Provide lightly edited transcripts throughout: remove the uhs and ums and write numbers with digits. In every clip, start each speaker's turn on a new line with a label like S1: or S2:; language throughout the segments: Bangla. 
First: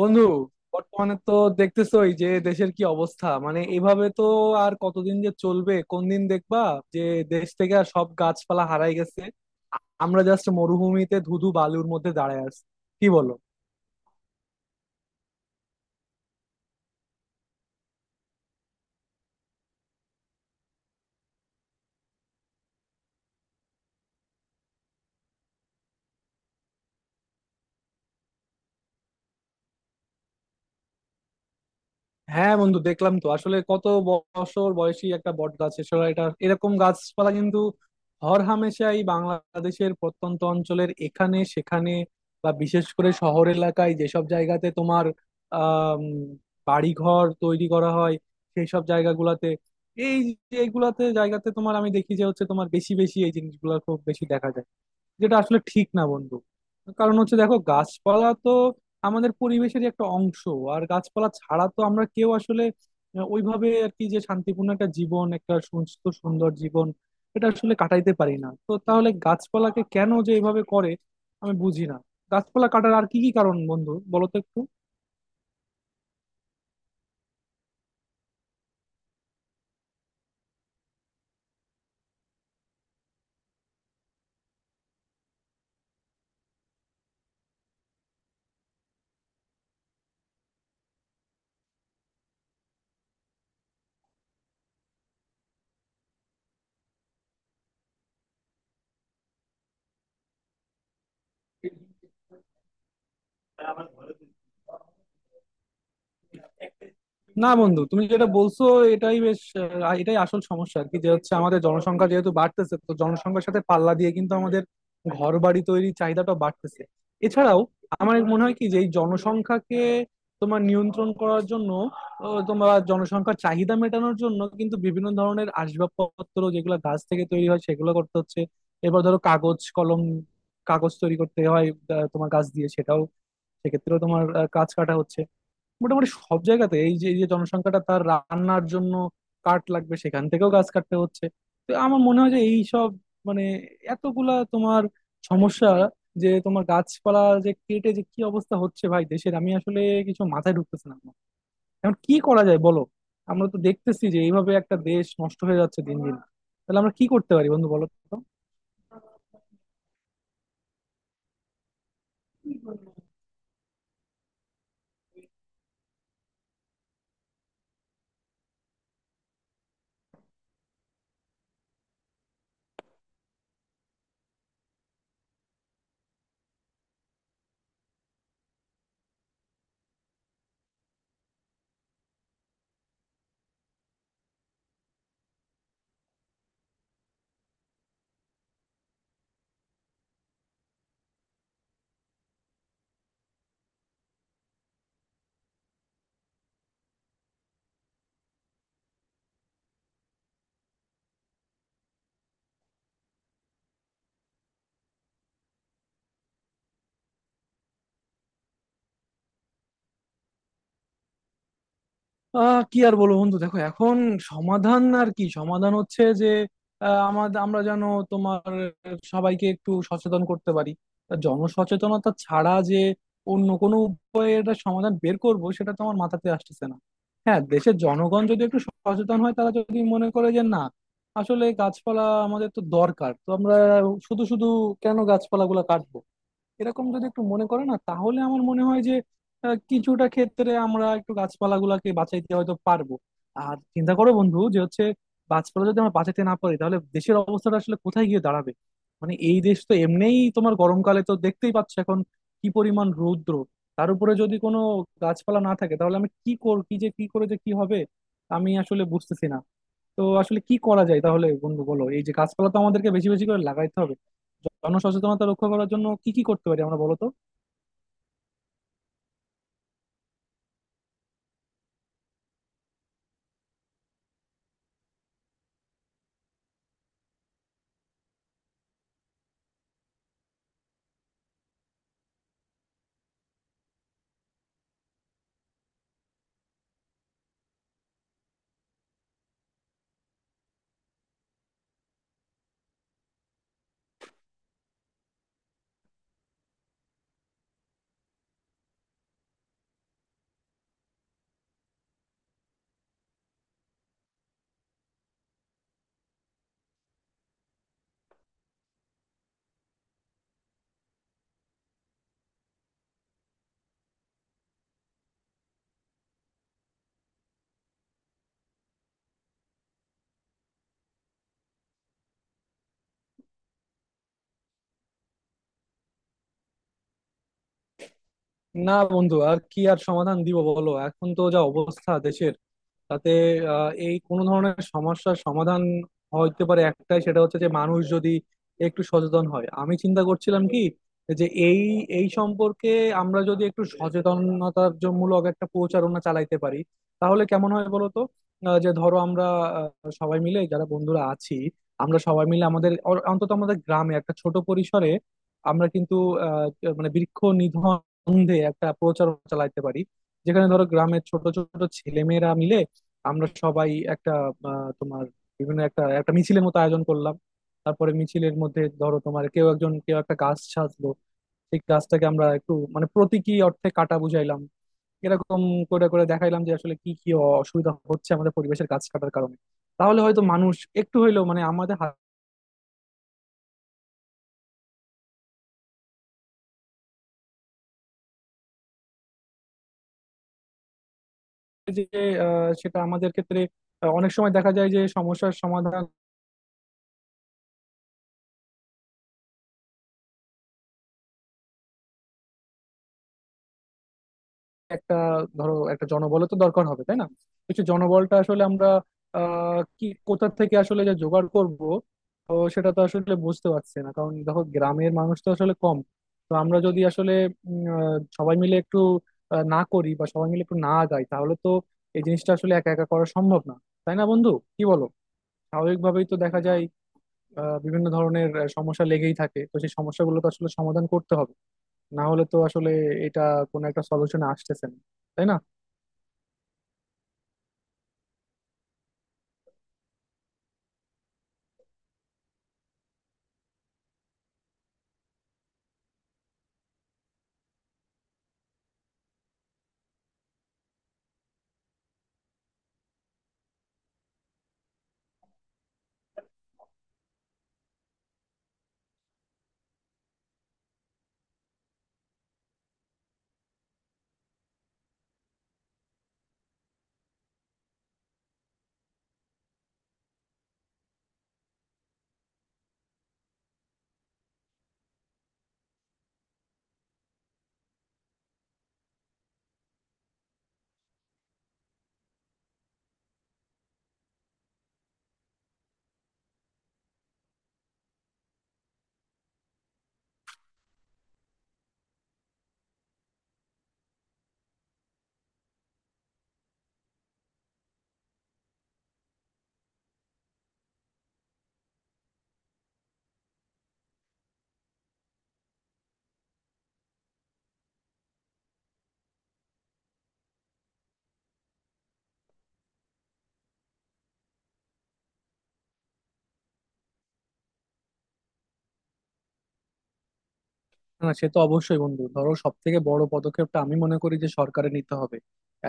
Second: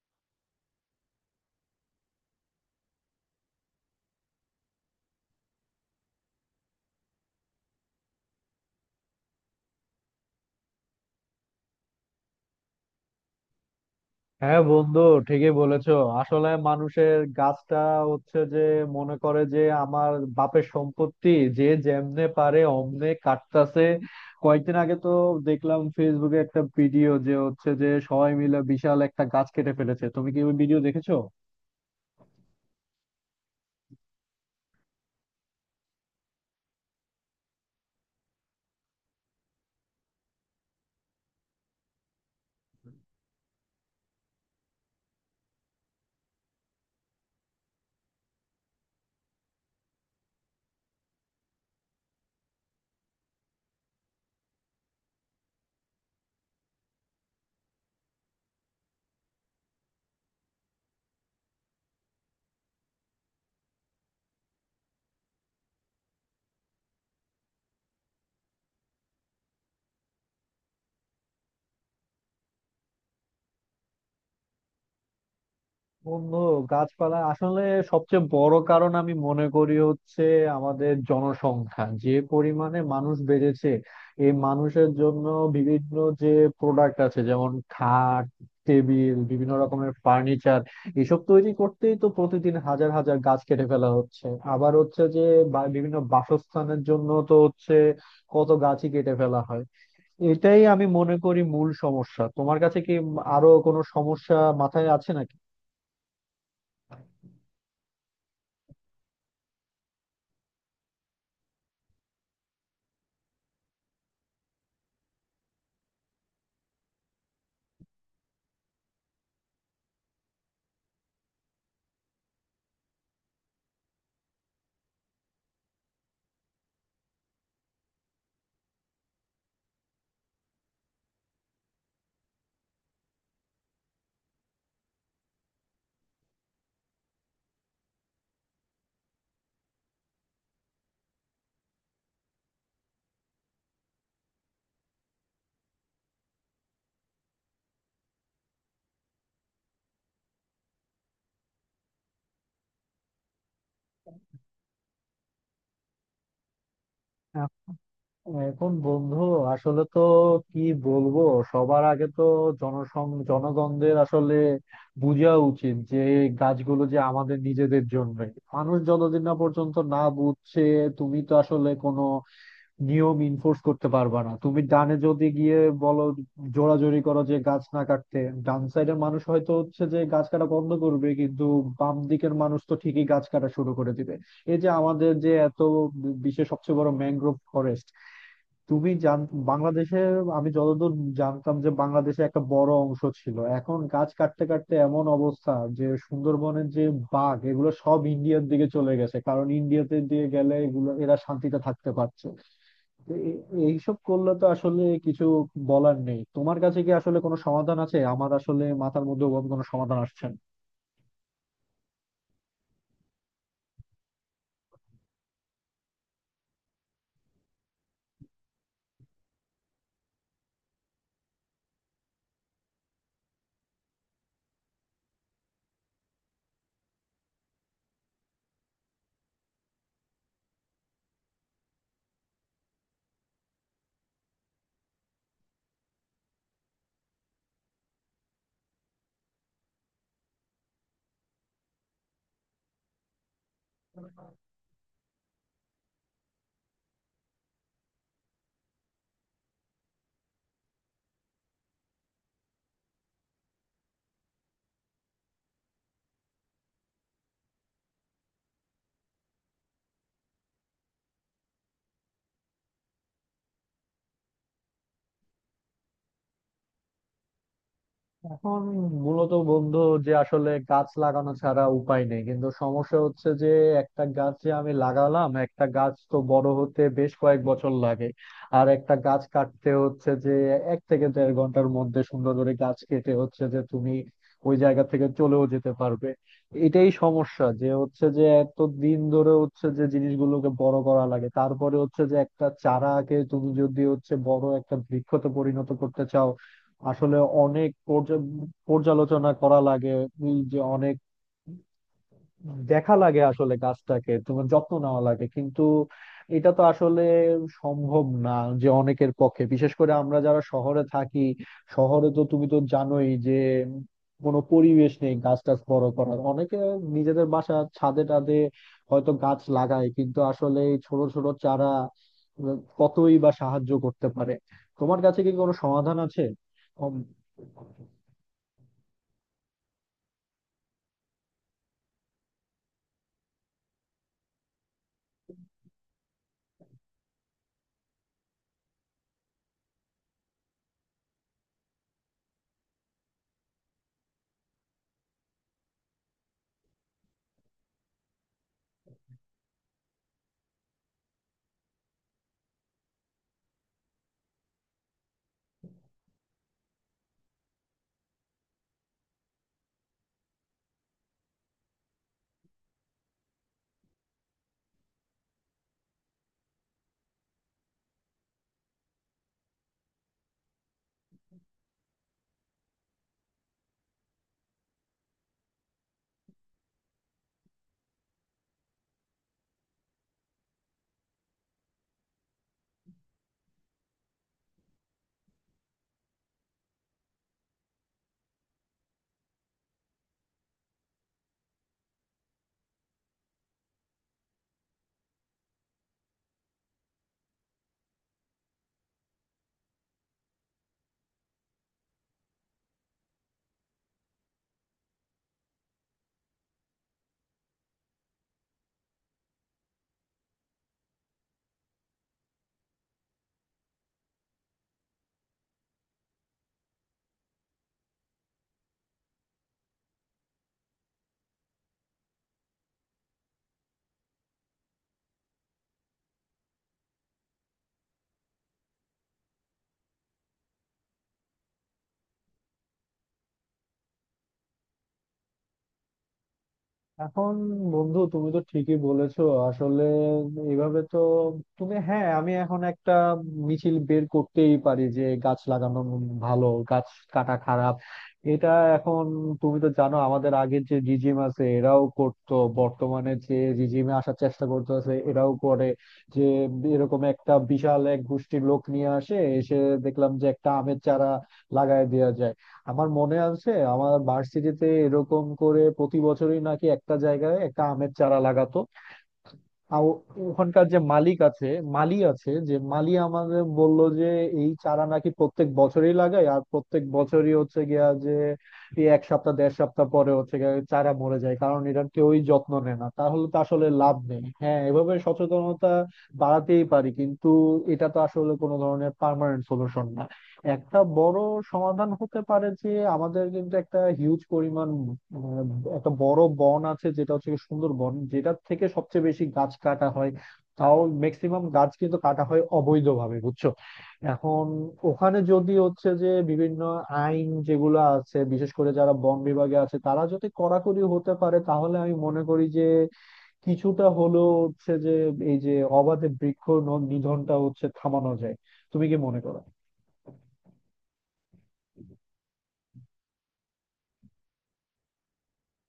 S1: বন্ধু, বর্তমানে তো দেখতেছোই যে দেশের কি অবস্থা। মানে এভাবে তো আর কতদিন যে চলবে, কোন দিন দেখবা যে দেশ থেকে আর সব গাছপালা হারাই গেছে, আমরা জাস্ট মরুভূমিতে ধুধু বালুর মধ্যে দাঁড়ায় আছি। কি বলো?
S2: হ্যাঁ বন্ধু, ঠিকই বলেছো। আসলে মানুষের গাছটা হচ্ছে যে, মনে করে যে আমার বাপের সম্পত্তি, যে যেমনে পারে অমনে কাটতাছে। কয়েকদিন আগে তো দেখলাম ফেসবুকে একটা ভিডিও যে হচ্ছে যে সবাই মিলে বিশাল একটা গাছ কেটে ফেলেছে। তুমি কি ওই ভিডিও দেখেছো?
S1: হ্যাঁ বন্ধু, দেখলাম তো। আসলে কত বছর বয়সী একটা বট গাছ। এছাড়া এটা এরকম গাছপালা কিন্তু হরহামেশাই বাংলাদেশের প্রত্যন্ত অঞ্চলের এখানে সেখানে, বা বিশেষ করে শহর এলাকায় যেসব জায়গাতে তোমার আহ বাড়িঘর তৈরি করা হয় সেই সব জায়গাগুলাতে, এই এইগুলাতে জায়গাতে তোমার আমি দেখি যে হচ্ছে তোমার বেশি বেশি এই জিনিসগুলো খুব বেশি দেখা যায়। যেটা আসলে ঠিক না বন্ধু। কারণ হচ্ছে দেখো, গাছপালা তো আমাদের পরিবেশের একটা অংশ, আর গাছপালা ছাড়া তো আমরা কেউ আসলে ওইভাবে আর কি, যে শান্তিপূর্ণ একটা জীবন, একটা সুস্থ সুন্দর জীবন এটা আসলে কাটাইতে পারি না। তো তাহলে গাছপালাকে কেন যে এইভাবে করে আমি বুঝি না। গাছপালা কাটার আর কি কি কারণ বন্ধু বলো তো?
S2: বন্ধু, গাছপালা আসলে সবচেয়ে বড় কারণ আমি মনে করি হচ্ছে আমাদের জনসংখ্যা, যে পরিমাণে মানুষ বেড়েছে। এই মানুষের জন্য বিভিন্ন যে প্রোডাক্ট আছে, যেমন খাট, টেবিল, বিভিন্ন রকমের ফার্নিচার, এসব তৈরি করতেই তো প্রতিদিন হাজার হাজার গাছ কেটে ফেলা হচ্ছে। আবার হচ্ছে যে বিভিন্ন বাসস্থানের জন্য তো হচ্ছে কত গাছই কেটে ফেলা হয়। এটাই আমি মনে করি মূল সমস্যা। তোমার কাছে কি আরো কোনো
S1: একটু
S2: সমস্যা মাথায় আছে নাকি?
S1: না বন্ধু, তুমি যেটা বলছো এটাই বেশ, এটাই আসল সমস্যা আর কি। যে হচ্ছে আমাদের জনসংখ্যা যেহেতু বাড়তেছে, তো জনসংখ্যার সাথে পাল্লা দিয়ে কিন্তু আমাদের ঘর বাড়ি তৈরির চাহিদাটা বাড়তেছে। এছাড়াও আমার মনে হয় কি, যে এই জনসংখ্যাকে তোমার নিয়ন্ত্রণ করার জন্য, তোমার জনসংখ্যার চাহিদা মেটানোর জন্য কিন্তু বিভিন্ন ধরনের আসবাবপত্র যেগুলো গাছ থেকে তৈরি হয় সেগুলো করতে হচ্ছে। এবার ধরো কাগজ কলম, কাগজ তৈরি করতে হয় তোমার গাছ দিয়ে। সেটাও সেক্ষেত্রেও তোমার গাছ কাটা হচ্ছে। মোটামুটি সব জায়গাতে এই যে জনসংখ্যাটা তার রান্নার জন্য কাঠ লাগবে, সেখান থেকেও গাছ কাটতে হচ্ছে। তো আমার মনে হয় যে এই সব, মানে এতগুলা তোমার সমস্যা, যে তোমার গাছপালা যে কেটে যে কি অবস্থা হচ্ছে ভাই দেশের, আমি আসলে কিছু মাথায় ঢুকতেছে না আমার। এখন কি করা যায় বলো? আমরা তো দেখতেছি যে এইভাবে একটা দেশ নষ্ট হয়ে যাচ্ছে দিন দিন। তাহলে আমরা কি করতে পারি বন্ধু বলো তো?
S2: এখন বন্ধু, আসলে তো কি বলবো, সবার আগে তো জনগণদের আসলে বোঝা উচিত যে গাছগুলো যে আমাদের নিজেদের জন্য। মানুষ যতদিন না পর্যন্ত না বুঝছে, তুমি তো আসলে কোনো নিয়ম ইনফোর্স করতে পারবা না। তুমি ডানে যদি গিয়ে বলো, জোরাজোরি করো যে গাছ না কাটতে, ডান সাইডের মানুষ হয়তো হচ্ছে যে গাছ কাটা বন্ধ করবে, কিন্তু বাম দিকের মানুষ তো ঠিকই গাছ কাটা শুরু করে দিবে। এই যে আমাদের যে এত বিশ্বের সবচেয়ে বড় ম্যানগ্রোভ ফরেস্ট, তুমি জান, বাংলাদেশে আমি যতদূর জানতাম যে বাংলাদেশে একটা বড় অংশ ছিল, এখন গাছ কাটতে কাটতে এমন অবস্থা যে সুন্দরবনের যে বাঘ এগুলো সব ইন্ডিয়ার দিকে চলে গেছে, কারণ ইন্ডিয়াতে দিয়ে গেলে এগুলো এরা শান্তিতে থাকতে পারছে। তো এইসব করলে তো আসলে কিছু বলার নেই। তোমার কাছে কি আসলে কোনো সমাধান আছে? আমার আসলে মাথার মধ্যে ওরকম কোনো সমাধান আসছে না।
S1: কি আর বলবো বন্ধু, দেখো এখন সমাধান আর কি। সমাধান হচ্ছে যে আমাদের আমরা যেন তোমার সবাইকে একটু সচেতন করতে পারি। তা জনসচেতনতা ছাড়া যে অন্য কোনো উপায়ে এটা সমাধান বের করব সেটা তো আমার মাথাতে আসতেছে না। হ্যাঁ, দেশের জনগণ যদি একটু সচেতন হয়, তারা যদি মনে করে যে না আসলে গাছপালা আমাদের তো দরকার, তো আমরা শুধু শুধু কেন গাছপালাগুলো কাটবো, এরকম যদি একটু মনে করে না, তাহলে আমার মনে হয় যে কিছুটা ক্ষেত্রে আমরা একটু গাছপালাগুলোকে বাঁচাইতে হয়তো পারবো। আর চিন্তা করো বন্ধু, যে হচ্ছে গাছপালা যদি আমরা বাঁচাতে না পারি তাহলে দেশের অবস্থাটা আসলে কোথায় গিয়ে দাঁড়াবে। মানে এই দেশ তো এমনিই তোমার গরমকালে তো দেখতেই পাচ্ছ এখন কি পরিমাণ রৌদ্র। তার উপরে যদি কোনো গাছপালা না থাকে তাহলে আমি কি কর কি যে কি করে যে কি হবে আমি আসলে বুঝতেছি না। তো আসলে কি করা যায় তাহলে বন্ধু বলো? এই যে গাছপালা তো আমাদেরকে বেশি বেশি করে লাগাইতে হবে, জনসচেতনতা রক্ষা করার জন্য কি কি করতে পারি আমরা বলতো?
S2: এখন মূলত বন্ধু, যে আসলে গাছ লাগানো ছাড়া উপায় নেই, কিন্তু সমস্যা হচ্ছে যে একটা গাছ যে আমি লাগালাম, একটা গাছ তো বড় হতে বেশ কয়েক বছর লাগে। আর একটা গাছ কাটতে হচ্ছে যে এক থেকে দেড় ঘন্টার মধ্যে সুন্দর করে গাছ কেটে হচ্ছে যে তুমি ওই জায়গা থেকে চলেও যেতে পারবে। এটাই সমস্যা যে হচ্ছে যে এত দিন ধরে হচ্ছে যে জিনিসগুলোকে বড় করা লাগে, তারপরে হচ্ছে যে একটা চারাকে তুমি যদি হচ্ছে বড় একটা বৃক্ষতে পরিণত করতে চাও, আসলে অনেক পর্যালোচনা করা লাগে। এই যে অনেক দেখা লাগে, আসলে গাছটাকে তোমার যত্ন নেওয়া লাগে, কিন্তু এটা তো আসলে সম্ভব না যে অনেকের পক্ষে, বিশেষ করে আমরা যারা শহরে থাকি। শহরে তো তুমি তো জানোই যে কোনো পরিবেশ নেই গাছ টাছ বড় করার। অনেকে নিজেদের বাসা ছাদে টাদে হয়তো গাছ লাগায়, কিন্তু আসলে এই ছোট ছোট চারা কতই বা সাহায্য করতে পারে। তোমার কাছে কি কোনো সমাধান আছে?
S1: না বন্ধু আর কি আর সমাধান দিব বলো, এখন তো যা অবস্থা দেশের, তাতে এই কোনো ধরনের সমস্যার সমাধান হইতে পারে একটাই, সেটা হচ্ছে যে মানুষ যদি একটু সচেতন হয়। আমি চিন্তা করছিলাম কি, যে এই এই সম্পর্কে আমরা যদি একটু সচেতনতার মূলক একটা প্রচারণা চালাইতে পারি তাহলে কেমন হয় বলতো? যে ধরো আমরা সবাই মিলে যারা বন্ধুরা আছি, আমরা সবাই মিলে আমাদের অন্তত আমাদের গ্রামে একটা ছোট পরিসরে আমরা কিন্তু আহ, মানে বৃক্ষ নিধন বন্ধে একটা প্রচারণা চালাইতে পারি, যেখানে ধরো গ্রামের ছোট ছোট ছেলেমেয়েরা আমরা সবাই একটা তোমার বিভিন্ন একটা একটা মিছিলের মতো আয়োজন করলাম। তারপরে মিছিলের মধ্যে ধরো তোমার কেউ একজন কেউ একটা গাছ সাজলো, সেই গাছটাকে আমরা একটু মানে প্রতীকী অর্থে কাটা বুঝাইলাম। এরকম করে করে দেখাইলাম যে আসলে কি কি অসুবিধা হচ্ছে আমাদের পরিবেশের গাছ কাটার কারণে, তাহলে হয়তো মানুষ একটু হইলেও মানে আমাদের হাতে যে সেটা আমাদের ক্ষেত্রে অনেক সময় দেখা যায় যে সমস্যার সমাধান একটা, ধরো একটা জনবল তো দরকার হবে তাই না। কিছু জনবলটা আসলে আমরা কি কোথা থেকে আসলে যে জোগাড় করব, তো সেটা তো আসলে বুঝতে পারছি না, কারণ দেখো গ্রামের মানুষ তো আসলে কম। তো আমরা যদি আসলে সবাই মিলে একটু না করি বা সবাই মিলে একটু না গাই, তাহলে তো এই জিনিসটা আসলে একা একা করা সম্ভব না, তাই না বন্ধু? কি বলো? স্বাভাবিকভাবেই তো দেখা যায় বিভিন্ন ধরনের সমস্যা লেগেই থাকে, তো সেই সমস্যাগুলো তো আসলে সমাধান করতে হবে, না হলে তো আসলে এটা কোনো একটা সলিউশনে আসতেছে না, তাই না?
S2: এখন বন্ধু, তুমি তো ঠিকই বলেছো। আসলে এইভাবে তো তুমি, হ্যাঁ, আমি এখন একটা মিছিল বের করতেই পারি যে গাছ লাগানো ভালো, গাছ কাটা খারাপ। এটা এখন তুমি তো জানো, আমাদের আগের যে রিজিম আছে এরাও করতো, বর্তমানে যে রিজিমে আসার চেষ্টা করতেছে এরাও করে যে এরকম একটা বিশাল এক গোষ্ঠীর লোক নিয়ে আসে, এসে দেখলাম যে একটা আমের চারা লাগায় দেওয়া যায়। আমার মনে আছে আমার ভার্সিটিতে এরকম করে প্রতি বছরই নাকি একটা জায়গায় একটা আমের চারা লাগাতো। আর ওখানকার যে মালিক আছে, মালি আছে, যে মালি আমাদের বলল যে এই চারা নাকি প্রত্যেক বছরই লাগায়, আর প্রত্যেক বছরই হচ্ছে গিয়া যে এই এক সপ্তাহ দেড় সপ্তাহ পরে হচ্ছে গিয়া চারা মরে যায়, কারণ এটার কেউই যত্ন নেয় না। তাহলে তো আসলে লাভ নেই। হ্যাঁ, এভাবে সচেতনতা বাড়াতেই পারি, কিন্তু এটা তো আসলে কোনো ধরনের পার্মানেন্ট সলিউশন না। একটা বড় সমাধান হতে পারে যে আমাদের কিন্তু একটা হিউজ পরিমাণ উম, একটা বড় বন আছে, যেটা হচ্ছে গিয়ে সুন্দরবন, যেটার থেকে সবচেয়ে বেশি গাছ কাটা হয়। তাও ম্যাক্সিমাম গাছ কিন্তু কাটা হয় অবৈধভাবে, বুঝছো। এখন ওখানে যদি হচ্ছে যে বিভিন্ন আইন যেগুলো আছে, বিশেষ করে যারা বন বিভাগে আছে তারা যদি কড়াকড়ি হতে পারে, তাহলে আমি মনে করি যে কিছুটা হলেও হচ্ছে যে এই যে অবাধে বৃক্ষ নিধনটা হচ্ছে থামানো যায়। তুমি কি মনে করো?
S1: না সে তো অবশ্যই বন্ধু, ধরো সব থেকে বড় পদক্ষেপটা আমি মনে করি যে সরকারে নিতে হবে।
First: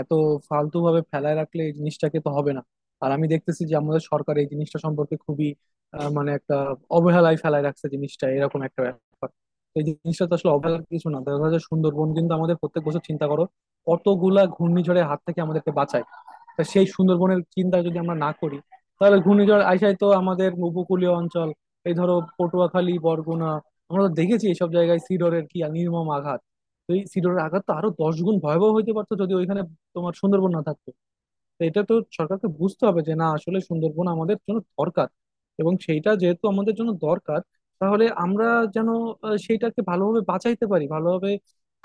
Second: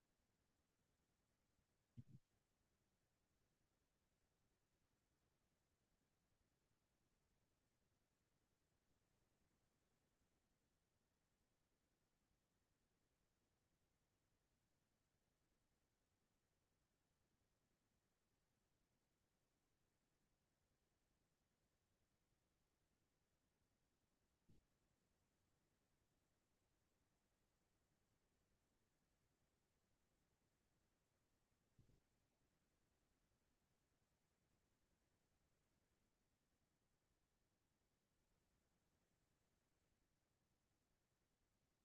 S1: এত ফালতু ভাবে ফেলায় রাখলে এই জিনিসটাকে তো হবে না। আর আমি দেখতেছি যে আমাদের সরকার এই জিনিসটা সম্পর্কে খুবই মানে একটা অবহেলায় ফেলায় রাখছে জিনিসটা, এরকম একটা ব্যাপার। তো এই জিনিসটা তো আসলে অবহেলার কিছু না, দেখা যাচ্ছে সুন্দরবন কিন্তু আমাদের প্রত্যেক বছর চিন্তা করো কতগুলা ঘূর্ণিঝড়ের হাত থেকে আমাদেরকে বাঁচায়। তা সেই সুন্দরবনের চিন্তা যদি আমরা না করি, তাহলে ঘূর্ণিঝড় আইসায় তো আমাদের উপকূলীয় অঞ্চল, এই ধরো পটুয়াখালী, বরগুনা, আমরা তো দেখেছি এইসব জায়গায় সিডরের কি আর নির্মম আঘাত। তো এই সিডরের আঘাত তো আরো দশ গুণ ভয়াবহ হইতে পারতো যদি ওইখানে তোমার সুন্দরবন না থাকতো। তো এটা তো সরকারকে বুঝতে হবে যে না, আসলে সুন্দরবন আমাদের জন্য দরকার, এবং সেইটা যেহেতু আমাদের জন্য দরকার, তাহলে আমরা যেন সেইটাকে ভালোভাবে বাঁচাইতে পারি, ভালোভাবে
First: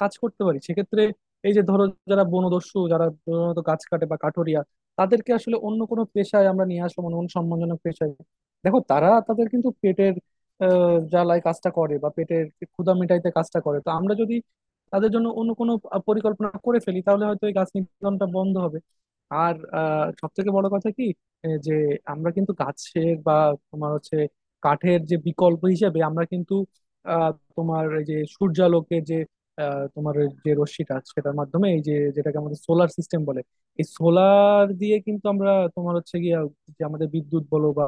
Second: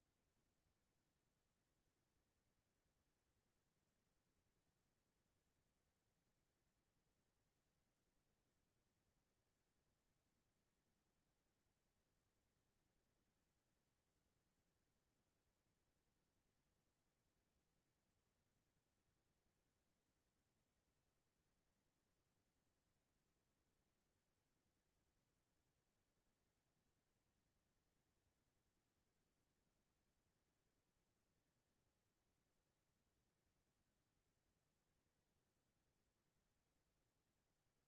S1: কাজ করতে পারি। সেক্ষেত্রে এই যে ধরো যারা বনদস্যু, যারা প্রধানত গাছ কাটে বা কাঠোরিয়া, তাদেরকে আসলে অন্য কোনো পেশায় আমরা নিয়ে আসবো, মানে অন্য সম্মানজনক পেশায়। দেখো তারা তাদের কিন্তু পেটের জ্বালায় কাজটা করে, বা পেটের ক্ষুধা মেটাইতে কাজটা করে। তো আমরা যদি তাদের জন্য অন্য কোনো পরিকল্পনা করে ফেলি তাহলে হয়তো এই গাছ নিধনটা বন্ধ হবে। আর সব থেকে বড় কথা কি, যে আমরা কিন্তু গাছের বা তোমার হচ্ছে কাঠের যে বিকল্প হিসেবে আমরা কিন্তু আহ, তোমার এই যে সূর্যালোকের যে তোমার ওই যে রশ্মিটা, সেটার মাধ্যমে এই যে যেটাকে আমাদের সোলার সিস্টেম বলে, এই সোলার দিয়ে কিন্তু আমরা তোমার হচ্ছে গিয়ে যে আমাদের বিদ্যুৎ বলো বা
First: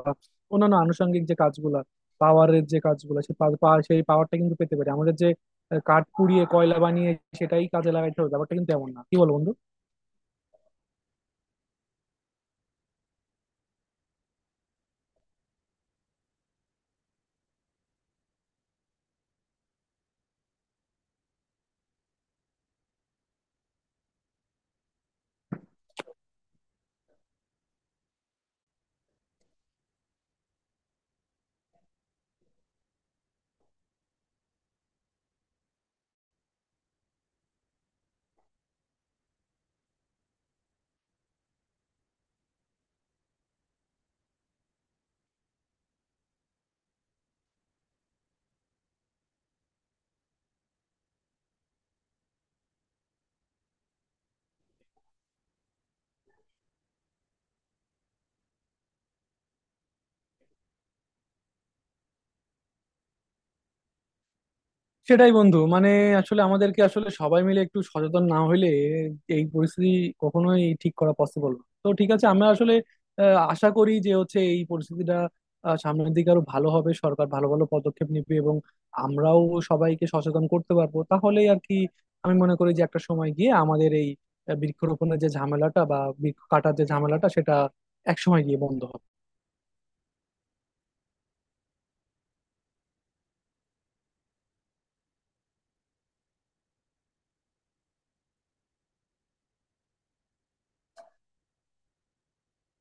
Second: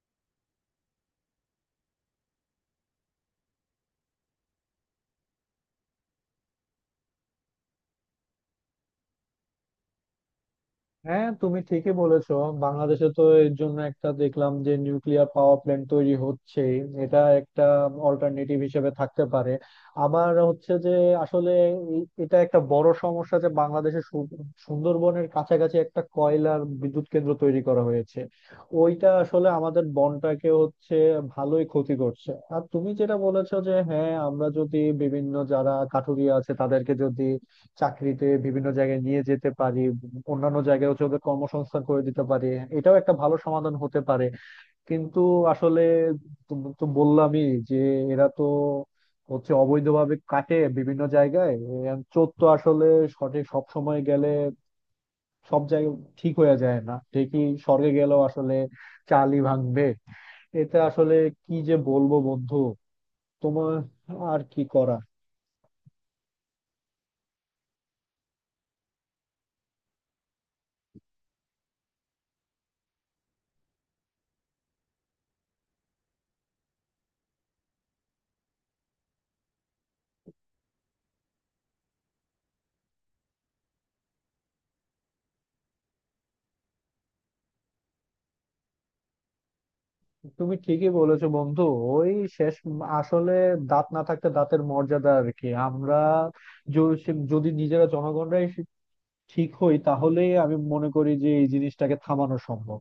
S1: অন্যান্য আনুষঙ্গিক যে কাজগুলা, পাওয়ারের যে কাজগুলো, সেই পা- পা- সেই পাওয়ারটা কিন্তু পেতে পারি। আমাদের যে কাঠ পুড়িয়ে কয়লা বানিয়ে সেটাই কাজে লাগাইতে হবে ব্যাপারটা কিন্তু এমন না। কি বল বন্ধু?
S2: হ্যাঁ, তুমি ঠিকই বলেছো। বাংলাদেশে তো এর জন্য একটা দেখলাম যে নিউক্লিয়ার পাওয়ার প্ল্যান্ট তৈরি হচ্ছে। এটা একটা অল্টারনেটিভ হিসেবে থাকতে পারে। আমার হচ্ছে যে আসলে এটা একটা বড় সমস্যা যে বাংলাদেশে সুন্দরবনের কাছাকাছি একটা কয়লার বিদ্যুৎ কেন্দ্র তৈরি করা হয়েছে। ওইটা আসলে আমাদের বনটাকে হচ্ছে ভালোই ক্ষতি করছে। আর তুমি যেটা বলেছো যে হ্যাঁ, আমরা যদি বিভিন্ন যারা কাঠুরিয়া আছে তাদেরকে যদি চাকরিতে বিভিন্ন জায়গায় নিয়ে যেতে পারি, অন্যান্য জায়গায় হচ্ছে ওদের কর্মসংস্থান করে দিতে পারি, এটাও একটা ভালো সমাধান হতে পারে। কিন্তু আসলে তো, বললামই যে এরা তো হচ্ছে অবৈধভাবে কাটে বিভিন্ন জায়গায়। এর চোর তো আসলে সঠিক সব সময় গেলে সব জায়গায় ঠিক হয়ে যায় না, ঠিকই স্বর্গে গেলেও আসলে চালই ভাঙবে। এতে আসলে কি যে বলবো বন্ধু, তোমার আর কি করা।
S1: সেটাই বন্ধু, মানে আসলে আমাদেরকে আসলে সবাই মিলে একটু সচেতন না হইলে এই পরিস্থিতি কখনোই ঠিক করা পসিবল না। তো ঠিক আছে, আমরা আসলে আশা করি যে হচ্ছে এই পরিস্থিতিটা সামনের দিকে আরো ভালো হবে, সরকার ভালো ভালো পদক্ষেপ নেবে, এবং আমরাও সবাইকে সচেতন করতে পারবো, তাহলেই আর কি। আমি মনে করি যে একটা সময় গিয়ে আমাদের এই বৃক্ষরোপণের যে ঝামেলাটা বা বৃক্ষ কাটার যে ঝামেলাটা সেটা এক সময় গিয়ে বন্ধ হবে।
S2: তুমি ঠিকই বলেছো বন্ধু। ওই শেষ আসলে দাঁত না থাকতে দাঁতের মর্যাদা আর কি। আমরা যদি নিজেরা জনগণরাই ঠিক হই, তাহলেই আমি মনে করি যে এই জিনিসটাকে থামানো সম্ভব।